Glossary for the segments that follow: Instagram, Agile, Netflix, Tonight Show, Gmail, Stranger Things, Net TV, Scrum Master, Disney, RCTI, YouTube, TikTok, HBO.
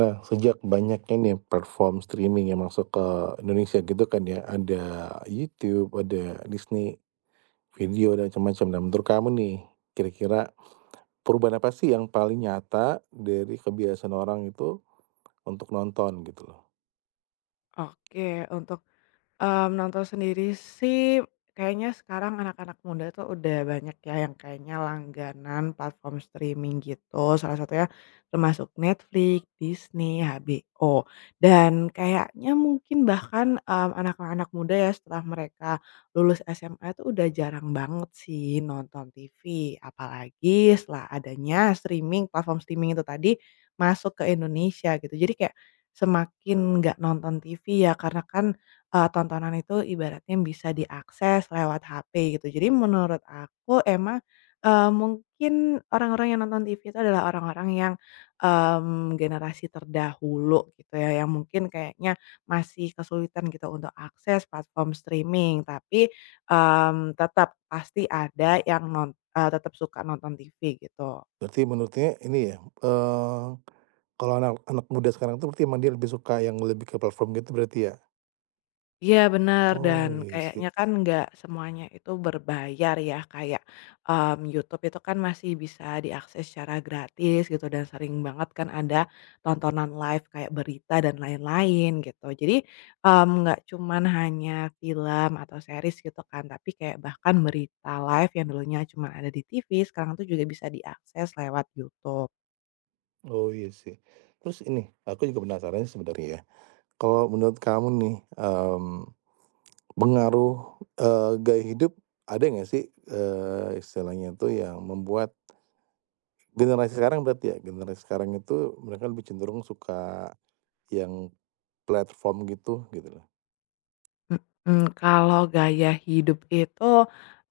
Nah, sejak banyaknya nih platform streaming yang masuk ke Indonesia gitu kan ya, ada YouTube, ada Disney Video dan macam-macam. Nah, menurut kamu nih, kira-kira perubahan apa sih yang paling nyata dari kebiasaan orang itu untuk nonton gitu loh? Oke. Nonton sendiri sih kayaknya sekarang anak-anak muda tuh udah banyak ya yang kayaknya langganan platform streaming gitu, salah satunya termasuk Netflix, Disney, HBO, dan kayaknya mungkin bahkan, anak-anak muda ya setelah mereka lulus SMA tuh udah jarang banget sih nonton TV, apalagi setelah adanya streaming, platform streaming itu tadi masuk ke Indonesia gitu. Jadi kayak semakin nggak nonton TV ya karena kan tontonan itu ibaratnya bisa diakses lewat HP gitu. Jadi menurut aku emang, mungkin orang-orang yang nonton TV itu adalah orang-orang yang, generasi terdahulu gitu ya, yang mungkin kayaknya masih kesulitan gitu untuk akses platform streaming. Tapi, tetap pasti ada yang tetap suka nonton TV gitu. Berarti menurutnya ini ya, eee, kalau anak anak muda sekarang tuh berarti emang dia lebih suka yang lebih ke platform gitu berarti ya? Iya, benar. Oh, Mhm. iya sih Kayaknya kan nggak semuanya itu berbayar ya kayak, YouTube itu kan masih bisa diakses secara gratis gitu dan sering banget kan ada tontonan live kayak berita dan lain-lain gitu jadi, nggak cuman hanya film atau series gitu kan tapi kayak bahkan berita live yang dulunya cuma ada di TV sekarang tuh juga bisa diakses lewat YouTube. oh, iya sih. Terus ini, aku juga penasaran sih sebenarnya ya, kalau menurut kamu nih, mmm pengaruh, gaya hidup ada nggak sih, istilahnya tuh yang membuat generasi sekarang itu mereka lebih cenderung suka yang platform gitu, gitu loh. Mhm, kalau gaya hidup itu,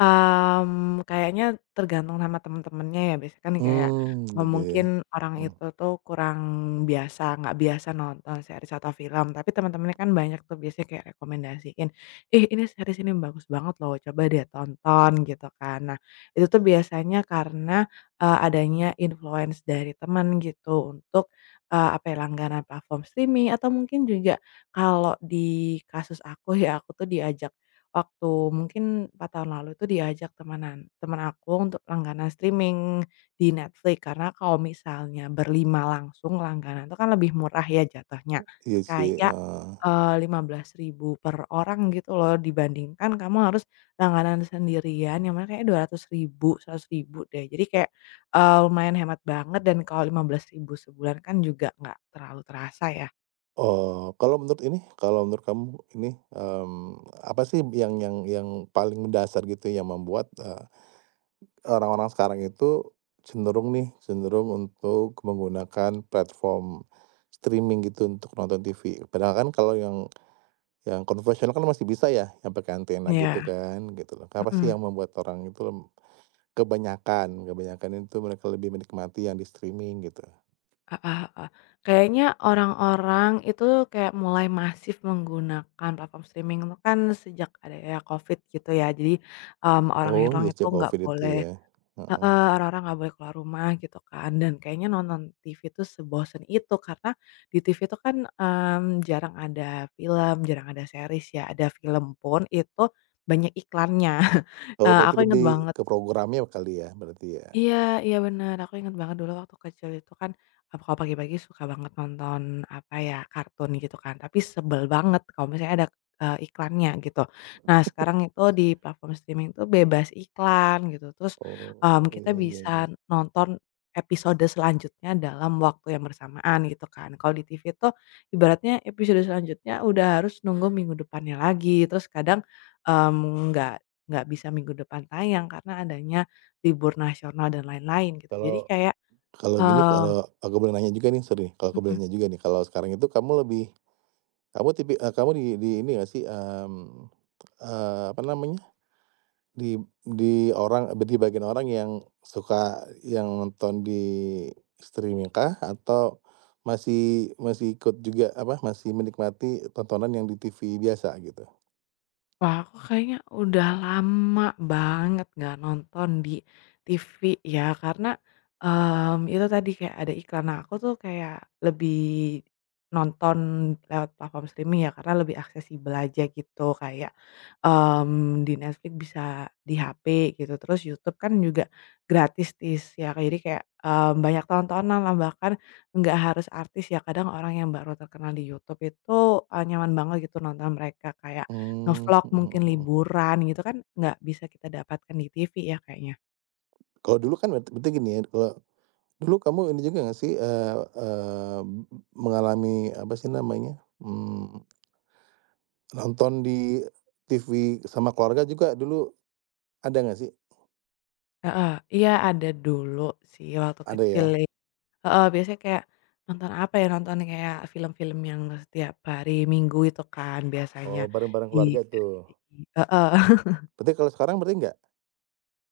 mmm, kayaknya tergantung sama temen-temennya ya, biasanya kan kayak, Mmm, eee, gitu ya. mungkin orang Mmm, itu tuh kurang biasa, nggak biasa nonton series atau film, tapi teman-temannya kan banyak tuh biasanya kayak rekomendasiin, "Ih, ini series ini bagus banget loh, coba deh tonton," gitu kan. Nah, itu tuh biasanya karena, adanya influence dari teman gitu untuk, apa ya, langganan platform streaming atau mungkin juga kalau di kasus aku ya aku tuh diajak waktu mungkin 4 tahun lalu itu diajak teman aku untuk langganan streaming di Netflix, karena kalau misalnya berlima langsung langganan itu kan lebih murah ya jatuhnya. iya sih, Kayak, heeh. 15 ribu per orang gitu loh dibandingkan kamu harus langganan sendirian yang mana kayak 200 ribu 100 ribu deh. Jadi kayak, lumayan hemat banget dan kalau 15 ribu sebulan kan juga nggak terlalu terasa ya. Oh, kalau menurut ini, kalau menurut kamu ini, apa sih yang paling mendasar gitu yang membuat, orang-orang sekarang itu cenderung untuk menggunakan platform streaming gitu untuk nonton TV. Padahal kan kalau yang konvensional kan masih bisa ya, yang pakai antena gitu Ya. kan, gitu loh. Apa sih yang membuat orang itu kebanyakan kebanyakan itu mereka lebih menikmati yang di streaming gitu. Heeh, heeh. Kayaknya orang-orang itu kayak mulai masif menggunakan platform streaming itu kan sejak ada ya Covid gitu ya. Jadi, Oh orang-orang iya itu sejak nggak Covid itu boleh. ya, heeh. Heeh, orang-orang nggak boleh keluar rumah gitu kan. Dan kayaknya nonton TV itu sebosen itu karena di TV itu kan, jarang ada film, jarang ada series ya, ada film pun itu banyak iklannya. Oh berarti Aku inget lebih banget. ke programnya kali ya, berarti ya? Iya, iya, bener, aku ingat banget dulu waktu kecil itu kan, kalau pagi-pagi suka banget nonton, apa ya, kartun gitu kan, tapi sebel banget kalau misalnya ada, iklannya gitu. Nah sekarang itu di platform streaming itu bebas iklan gitu, terus, Oh, kita iya iya iya. bisa nonton episode selanjutnya dalam waktu yang bersamaan gitu kan. Kalau di TV itu ibaratnya episode selanjutnya udah harus nunggu minggu depannya lagi, terus kadang, mmm, nggak nggak bisa minggu depan tayang karena adanya Libur nasional dan lain-lain gitu. Jadi Kalau kayak, Kalau gini, eee, kalau aku boleh nanya juga nih, sorry, kalau aku boleh mhm. nanya juga nih, kalau sekarang itu kamu lebih kamu di ini nggak sih, apa namanya, di di orang di bagian orang yang suka yang nonton di streaming kah? Atau masih masih ikut juga, apa, masih menikmati tontonan yang di TV biasa gitu? Wah, aku kayaknya udah lama banget nggak nonton di TV ya, karena, itu tadi kayak ada iklan. Nah, aku tuh kayak lebih nonton lewat platform streaming ya, karena lebih aksesibel aja gitu. Kayak, di Netflix bisa di HP gitu, terus YouTube kan juga gratisis ya, jadi kayak, banyak tontonan lah bahkan nggak harus artis ya, kadang orang yang baru terkenal di YouTube itu, nyaman banget gitu nonton mereka. Kayak Mmm, nge-vlog mhm mhm mungkin mhm. liburan gitu kan nggak bisa kita dapatkan di TV ya kayaknya. Kalau dulu kan berarti berarti gini ya, kalau dulu kamu ini juga nggak sih, eee eee, mengalami apa sih namanya, nonton di TV sama keluarga juga dulu ada nggak sih? Heeh, iya ada dulu sih waktu Ada kecil ya? ya, heeh, biasanya kayak nonton apa ya, nonton kayak film-film yang setiap hari Minggu itu kan biasanya Oh, bareng-bareng di keluarga tuh? RCTI. Heeh. Berarti kalau sekarang berarti nggak?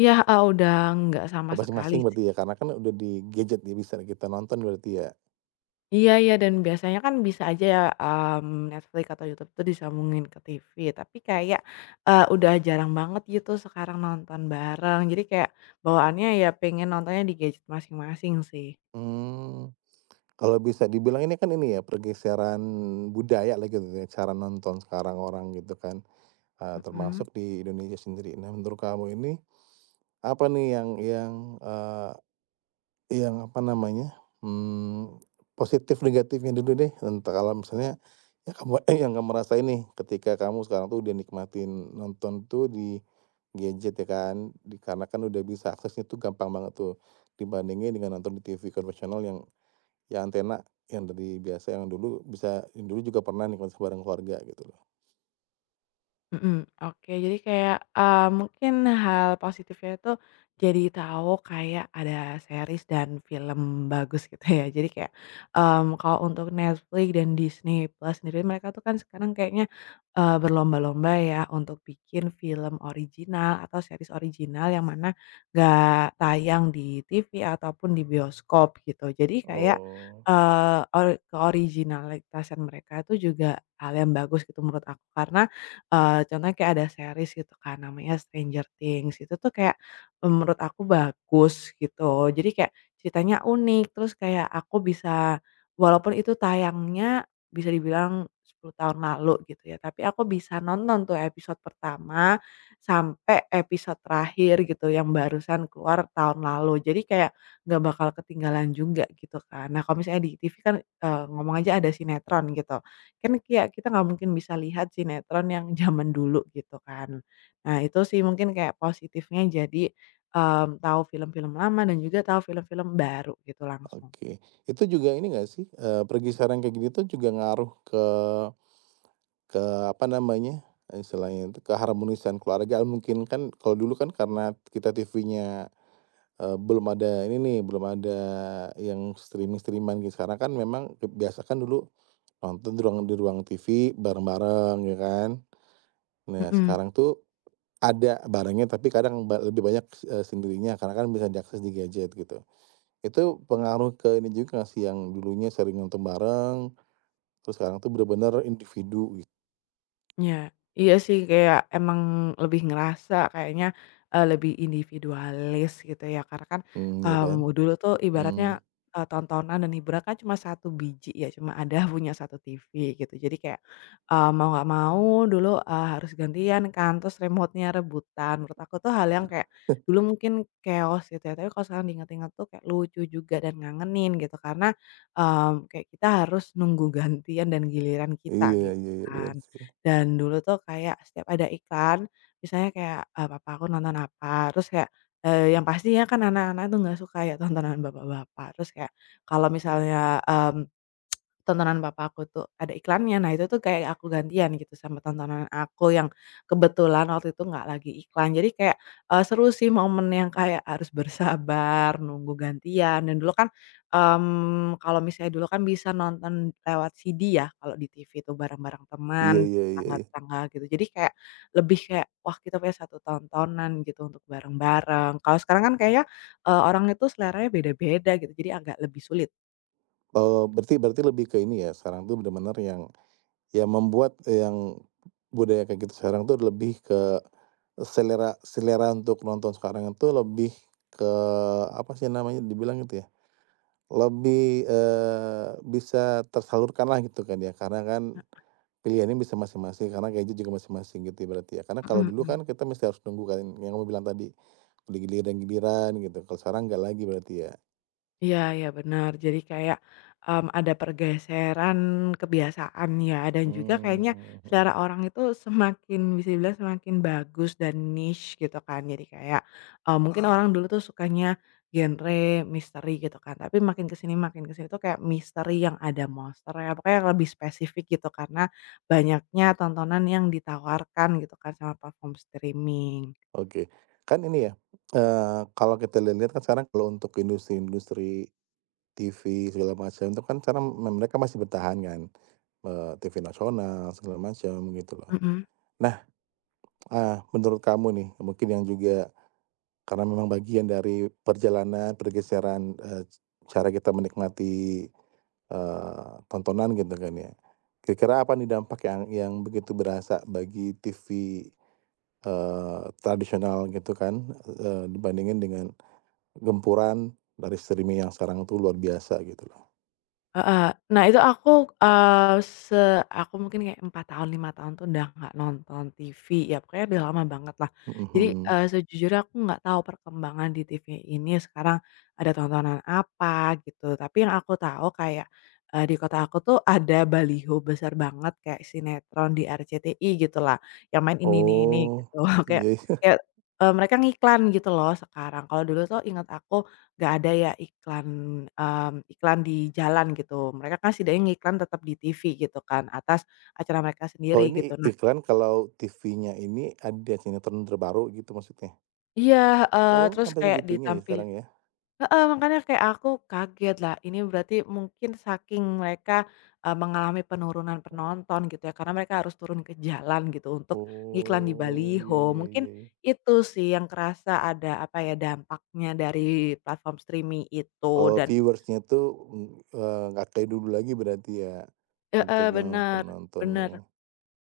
Iya, heeh, udah nggak sama Oh, sekali masing-masing sih. berarti ya? Karena kan udah di gadget ya bisa kita nonton berarti ya? Iya, iya, dan biasanya kan bisa aja ya, Netflix atau YouTube tuh disambungin ke TV, tapi kayak, udah jarang banget gitu sekarang nonton bareng. Jadi kayak bawaannya ya pengen nontonnya di gadget masing-masing sih. Mmm, kalau bisa dibilang ini kan ini ya pergeseran budaya lah gitu ya, cara nonton sekarang orang gitu kan, Mhm. termasuk di Indonesia sendiri. Nah menurut kamu ini, apa nih yang, eee Yang apa namanya, mmm, positif negatifnya dulu deh, entah kalau misalnya yang kamu eh yang kamu rasain nih ketika kamu sekarang tuh udah nikmatin nonton tuh di gadget ya kan, di karena kan udah bisa aksesnya tuh gampang banget tuh, dibandingin dengan nonton di TV konvensional yang antena, yang dari biasa yang dulu bisa yang dulu juga pernah nikmatin bareng keluarga gitu loh. Mhm, oke. Jadi kayak, mungkin hal positifnya itu jadi tahu kayak ada series dan film bagus gitu ya. Jadi kayak, kalau untuk Netflix dan Disney Plus sendiri mereka tuh kan sekarang kayaknya, berlomba-lomba ya untuk bikin film original atau series original yang mana gak tayang di TV ataupun di bioskop gitu. Jadi kayak, Oh, eee, ori keoriginalitasan mereka itu juga hal yang bagus gitu menurut aku. Karena contohnya kayak ada series gitu kan namanya Stranger Things itu tuh kayak, menurut aku bagus gitu jadi kayak ceritanya unik terus kayak aku bisa walaupun itu tayangnya bisa dibilang 10 tahun lalu gitu ya tapi aku bisa nonton tuh episode pertama sampai episode terakhir gitu yang barusan keluar tahun lalu jadi kayak nggak bakal ketinggalan juga gitu kan. Nah kalau misalnya di TV kan, ngomong aja ada sinetron gitu. Kan kayak kita nggak mungkin bisa lihat sinetron yang zaman dulu gitu kan. Nah itu sih mungkin kayak positifnya jadi, tahu film-film lama dan juga tahu film-film baru gitu langsung. oke. Itu juga ini nggak sih, pergi sarang kayak gini tuh juga ngaruh ke apa namanya, istilahnya itu keharmonisan keluarga mungkin kan kalau dulu kan karena kita TV-nya, belum ada ini nih, belum ada yang streaming stream gitu, sekarang kan memang biasa kan dulu nonton di ruang TV bareng-bareng ya kan. Nah Mhm. sekarang tuh ada barengnya tapi kadang lebih banyak, sendirinya karena kan bisa diakses di gadget gitu. Itu pengaruh ke ini juga nggak sih yang dulunya sering nonton bareng, terus sekarang tuh bener-bener individu gitu, Ya, iya sih kayak emang lebih ngerasa kayaknya, lebih individualis gitu ya karena kan, mmm, ya kan? mmm, dulu tuh ibaratnya, Mmm. eee, tontonan dan hiburan kan cuma satu biji ya cuma ada punya 1 TV gitu jadi kayak, mau nggak mau dulu, harus gantian kan terus remote-nya rebutan menurut aku tuh hal yang kayak, dulu mungkin chaos gitu ya tapi kalau sekarang diingat-ingat tuh kayak lucu juga dan ngangenin gitu karena, kayak kita harus nunggu gantian dan giliran kita Iya gitu iya iya, bener kan. sih. Dan dulu tuh kayak setiap ada iklan, misalnya kayak, papa aku nonton apa, terus kayak, yang pastinya kan anak-anak tuh nggak suka ya tontonan bapak-bapak, terus kayak kalau misalnya, tontonan papa aku tuh ada iklannya. Nah, itu tuh kayak aku gantian gitu sama tontonan aku yang kebetulan waktu itu nggak lagi iklan. Jadi kayak, seru sih momen yang kayak harus bersabar, nunggu gantian dan dulu kan, kalau misalnya dulu kan bisa nonton lewat CD ya kalau di TV tuh bareng-bareng teman, Iya iya iya iya. tetangga-tetangga gitu. Jadi kayak lebih kayak, wah kita punya satu tontonan gitu untuk bareng-bareng. Kalau sekarang kan kayaknya, orang itu seleranya beda-beda gitu, jadi agak lebih sulit. Berarti berarti lebih ke ini ya, sekarang tuh benar-benar yang membuat yang budaya kayak gitu sekarang tuh lebih ke selera selera untuk nonton sekarang itu lebih ke apa sih namanya, dibilang itu ya, lebih, bisa tersalurkan lah gitu kan ya, karena kan pilihannya bisa masing-masing, karena gadget juga masing-masing gitu ya berarti ya. Karena kalau Mhm, dulu kan mhm. kita mesti harus nunggu kan, yang kamu bilang tadi, giliran-giliran gitu, kalau sekarang nggak lagi berarti ya? Iya, iya, benar. Jadi kayak, ada pergeseran kebiasaan ya, dan juga kayaknya Mmm, mhm. selera orang itu semakin bisa dibilang semakin bagus dan niche gitu kan. Jadi kayak, mungkin orang dulu tuh sukanya genre misteri gitu kan, tapi makin kesini tuh kayak misteri yang ada monster ya pokoknya yang lebih spesifik gitu, karena banyaknya tontonan yang ditawarkan gitu kan sama platform streaming. Oke. Kan ini ya, kalau kita lihat-lihat kan sekarang kalau untuk industri-industri TV segala macam itu kan sekarang mereka masih bertahan kan, TV nasional segala macam gitu loh. Mhm. Nah, menurut kamu nih mungkin yang juga karena memang bagian dari perjalanan pergeseran, cara kita menikmati, tontonan gitu kan ya. Kira-kira apa nih dampak yang begitu berasa bagi TV, tradisional gitu kan, dibandingin dengan gempuran dari streaming yang sekarang tuh luar biasa gitu loh, Heeh. Nah itu aku, eee, se aku mungkin kayak 4 tahun, 5 tahun tuh udah nggak nonton TV ya, pokoknya udah lama banget lah. Jadi, mhm. eee, sejujurnya aku nggak tahu perkembangan di TV ini sekarang ada tontonan apa gitu, tapi yang aku tahu kayak, di kota aku tuh ada baliho besar banget kayak sinetron di RCTI gitu lah, yang main ini Oh, gitu. Kayak iya iya. kayak, mereka ngiklan gitu loh sekarang. Kalau dulu tuh inget aku nggak ada ya iklan di jalan gitu. Mereka kan setidaknya ngiklan tetap di TV gitu kan, atas acara mereka sendiri Oh ini gitu. Nah iklan kalau TV-nya ini ada sinetron terbaru gitu maksudnya? iya, heeh, Oh terus sampai kayak segitunya ya ditampilin. sekarang ya? Heeh, makanya kayak aku kaget lah, ini berarti mungkin saking mereka, mengalami penurunan penonton gitu ya, karena mereka harus turun ke jalan gitu untuk ngiklan di Oh, iya baliho. iya Mungkin iya iya. itu sih yang kerasa ada, apa ya, dampaknya dari platform streaming itu Oh dan viewers-nya tuh, mmm, nggak kayak dulu lagi berarti ya, heeh, untuk yang benar penontonnya bener. ya?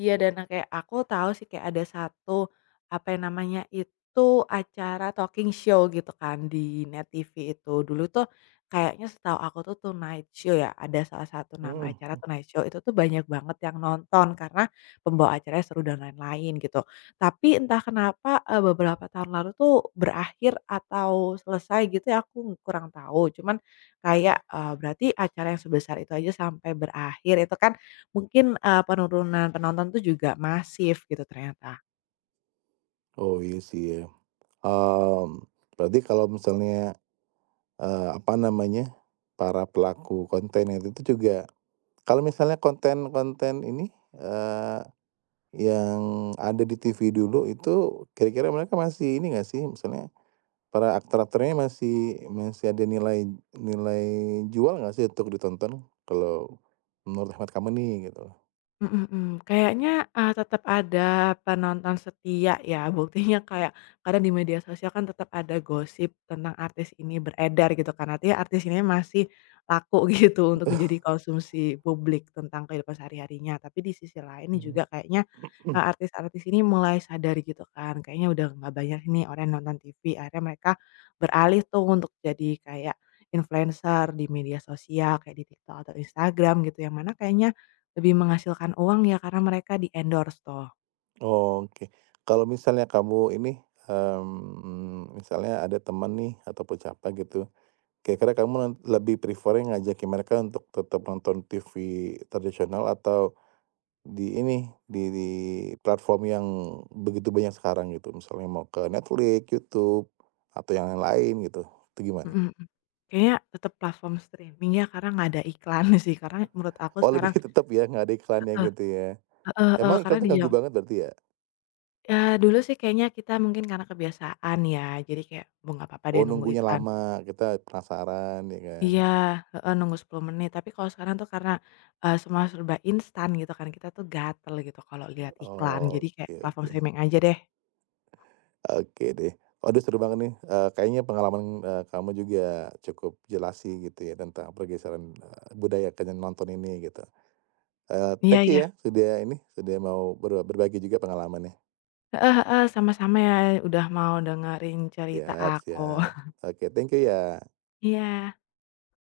Iya. Dan nah kayak aku tahu sih kayak ada satu, apa yang namanya itu, acara talking show gitu kan di Net TV itu. Dulu tuh kayaknya setahu aku tuh Tonight Show ya, ada salah satu nama acara Mhm. Tonight Show itu tuh banyak banget yang nonton karena pembawa acaranya seru dan lain-lain gitu. Tapi entah kenapa, beberapa tahun lalu tuh berakhir atau selesai gitu ya aku kurang tahu. Cuman kayak, berarti acara yang sebesar itu aja sampai berakhir itu kan Mungkin, penurunan penonton tuh juga masif gitu ternyata. Oh iya sih ya, mmm, berarti kalau misalnya, apa namanya, para pelaku konten itu tuh juga kalau misalnya konten-konten ini, yang ada di TV dulu itu kira-kira mereka masih ini nggak sih, misalnya para aktor-aktornya masih masih ada nilai nilai jual nggak sih untuk ditonton? Kalau menurut hemat kamu nih gitu? Mhm, mhm. Kayaknya, tetap ada penonton setia ya, buktinya kayak kadang di media sosial kan tetap ada gosip tentang artis ini beredar gitu kan, artinya artis ini masih laku gitu untuk menjadi konsumsi publik tentang kehidupan sehari-harinya. Tapi di sisi lain juga Hmm. kayaknya, eee, artis-artis ini mulai sadar gitu kan, kayaknya udah nggak banyak nih orang yang nonton TV, akhirnya mereka beralih tuh untuk jadi kayak influencer di media sosial, kayak di TikTok atau Instagram gitu, yang mana kayaknya lebih menghasilkan uang ya karena mereka di-endorse toh, Oke. Kalau misalnya kamu ini, mmm, misalnya ada teman nih ataupun siapa gitu, kira-kira kamu lebih prefer-nya ngajakin mereka untuk tetap nonton TV tradisional atau di ini, di platform yang begitu banyak sekarang gitu, misalnya mau ke Netflix, YouTube, atau yang lain gitu, itu gimana? mhm, mhm. Kayaknya tetep platform streaming ya karena nggak ada iklan sih karena menurut aku Oh lebih sekarang. tetap ya nggak ada iklannya Heeh, gitu ya. heeh, heeh, Emang karena iklan di tuh ganggu jam banget berarti ya? ya dulu sih kayaknya kita mungkin karena kebiasaan ya jadi kayak, "Oh nggak apa-apa deh Oh nunggu nunggunya iklan." lama, kita penasaran ya kan? Iya, heeh, nunggu 10 menit tapi kalau sekarang tuh karena, semua serba instan gitu kan kita tuh gatel gitu kalau lihat iklan jadi kayak Oke platform oke. streaming aja deh. Oke deh. Waduh seru banget nih, kayaknya pengalaman, kamu juga cukup jelas sih gitu ya tentang pergeseran, budaya kayak nonton ini gitu. Iya, Thank you ya iya, sudah ini, sudah mau berbagi juga pengalamannya. heeh, heeh, sama-sama ya udah mau dengerin cerita Siap aku. siap. Oke, thank you ya. Iya.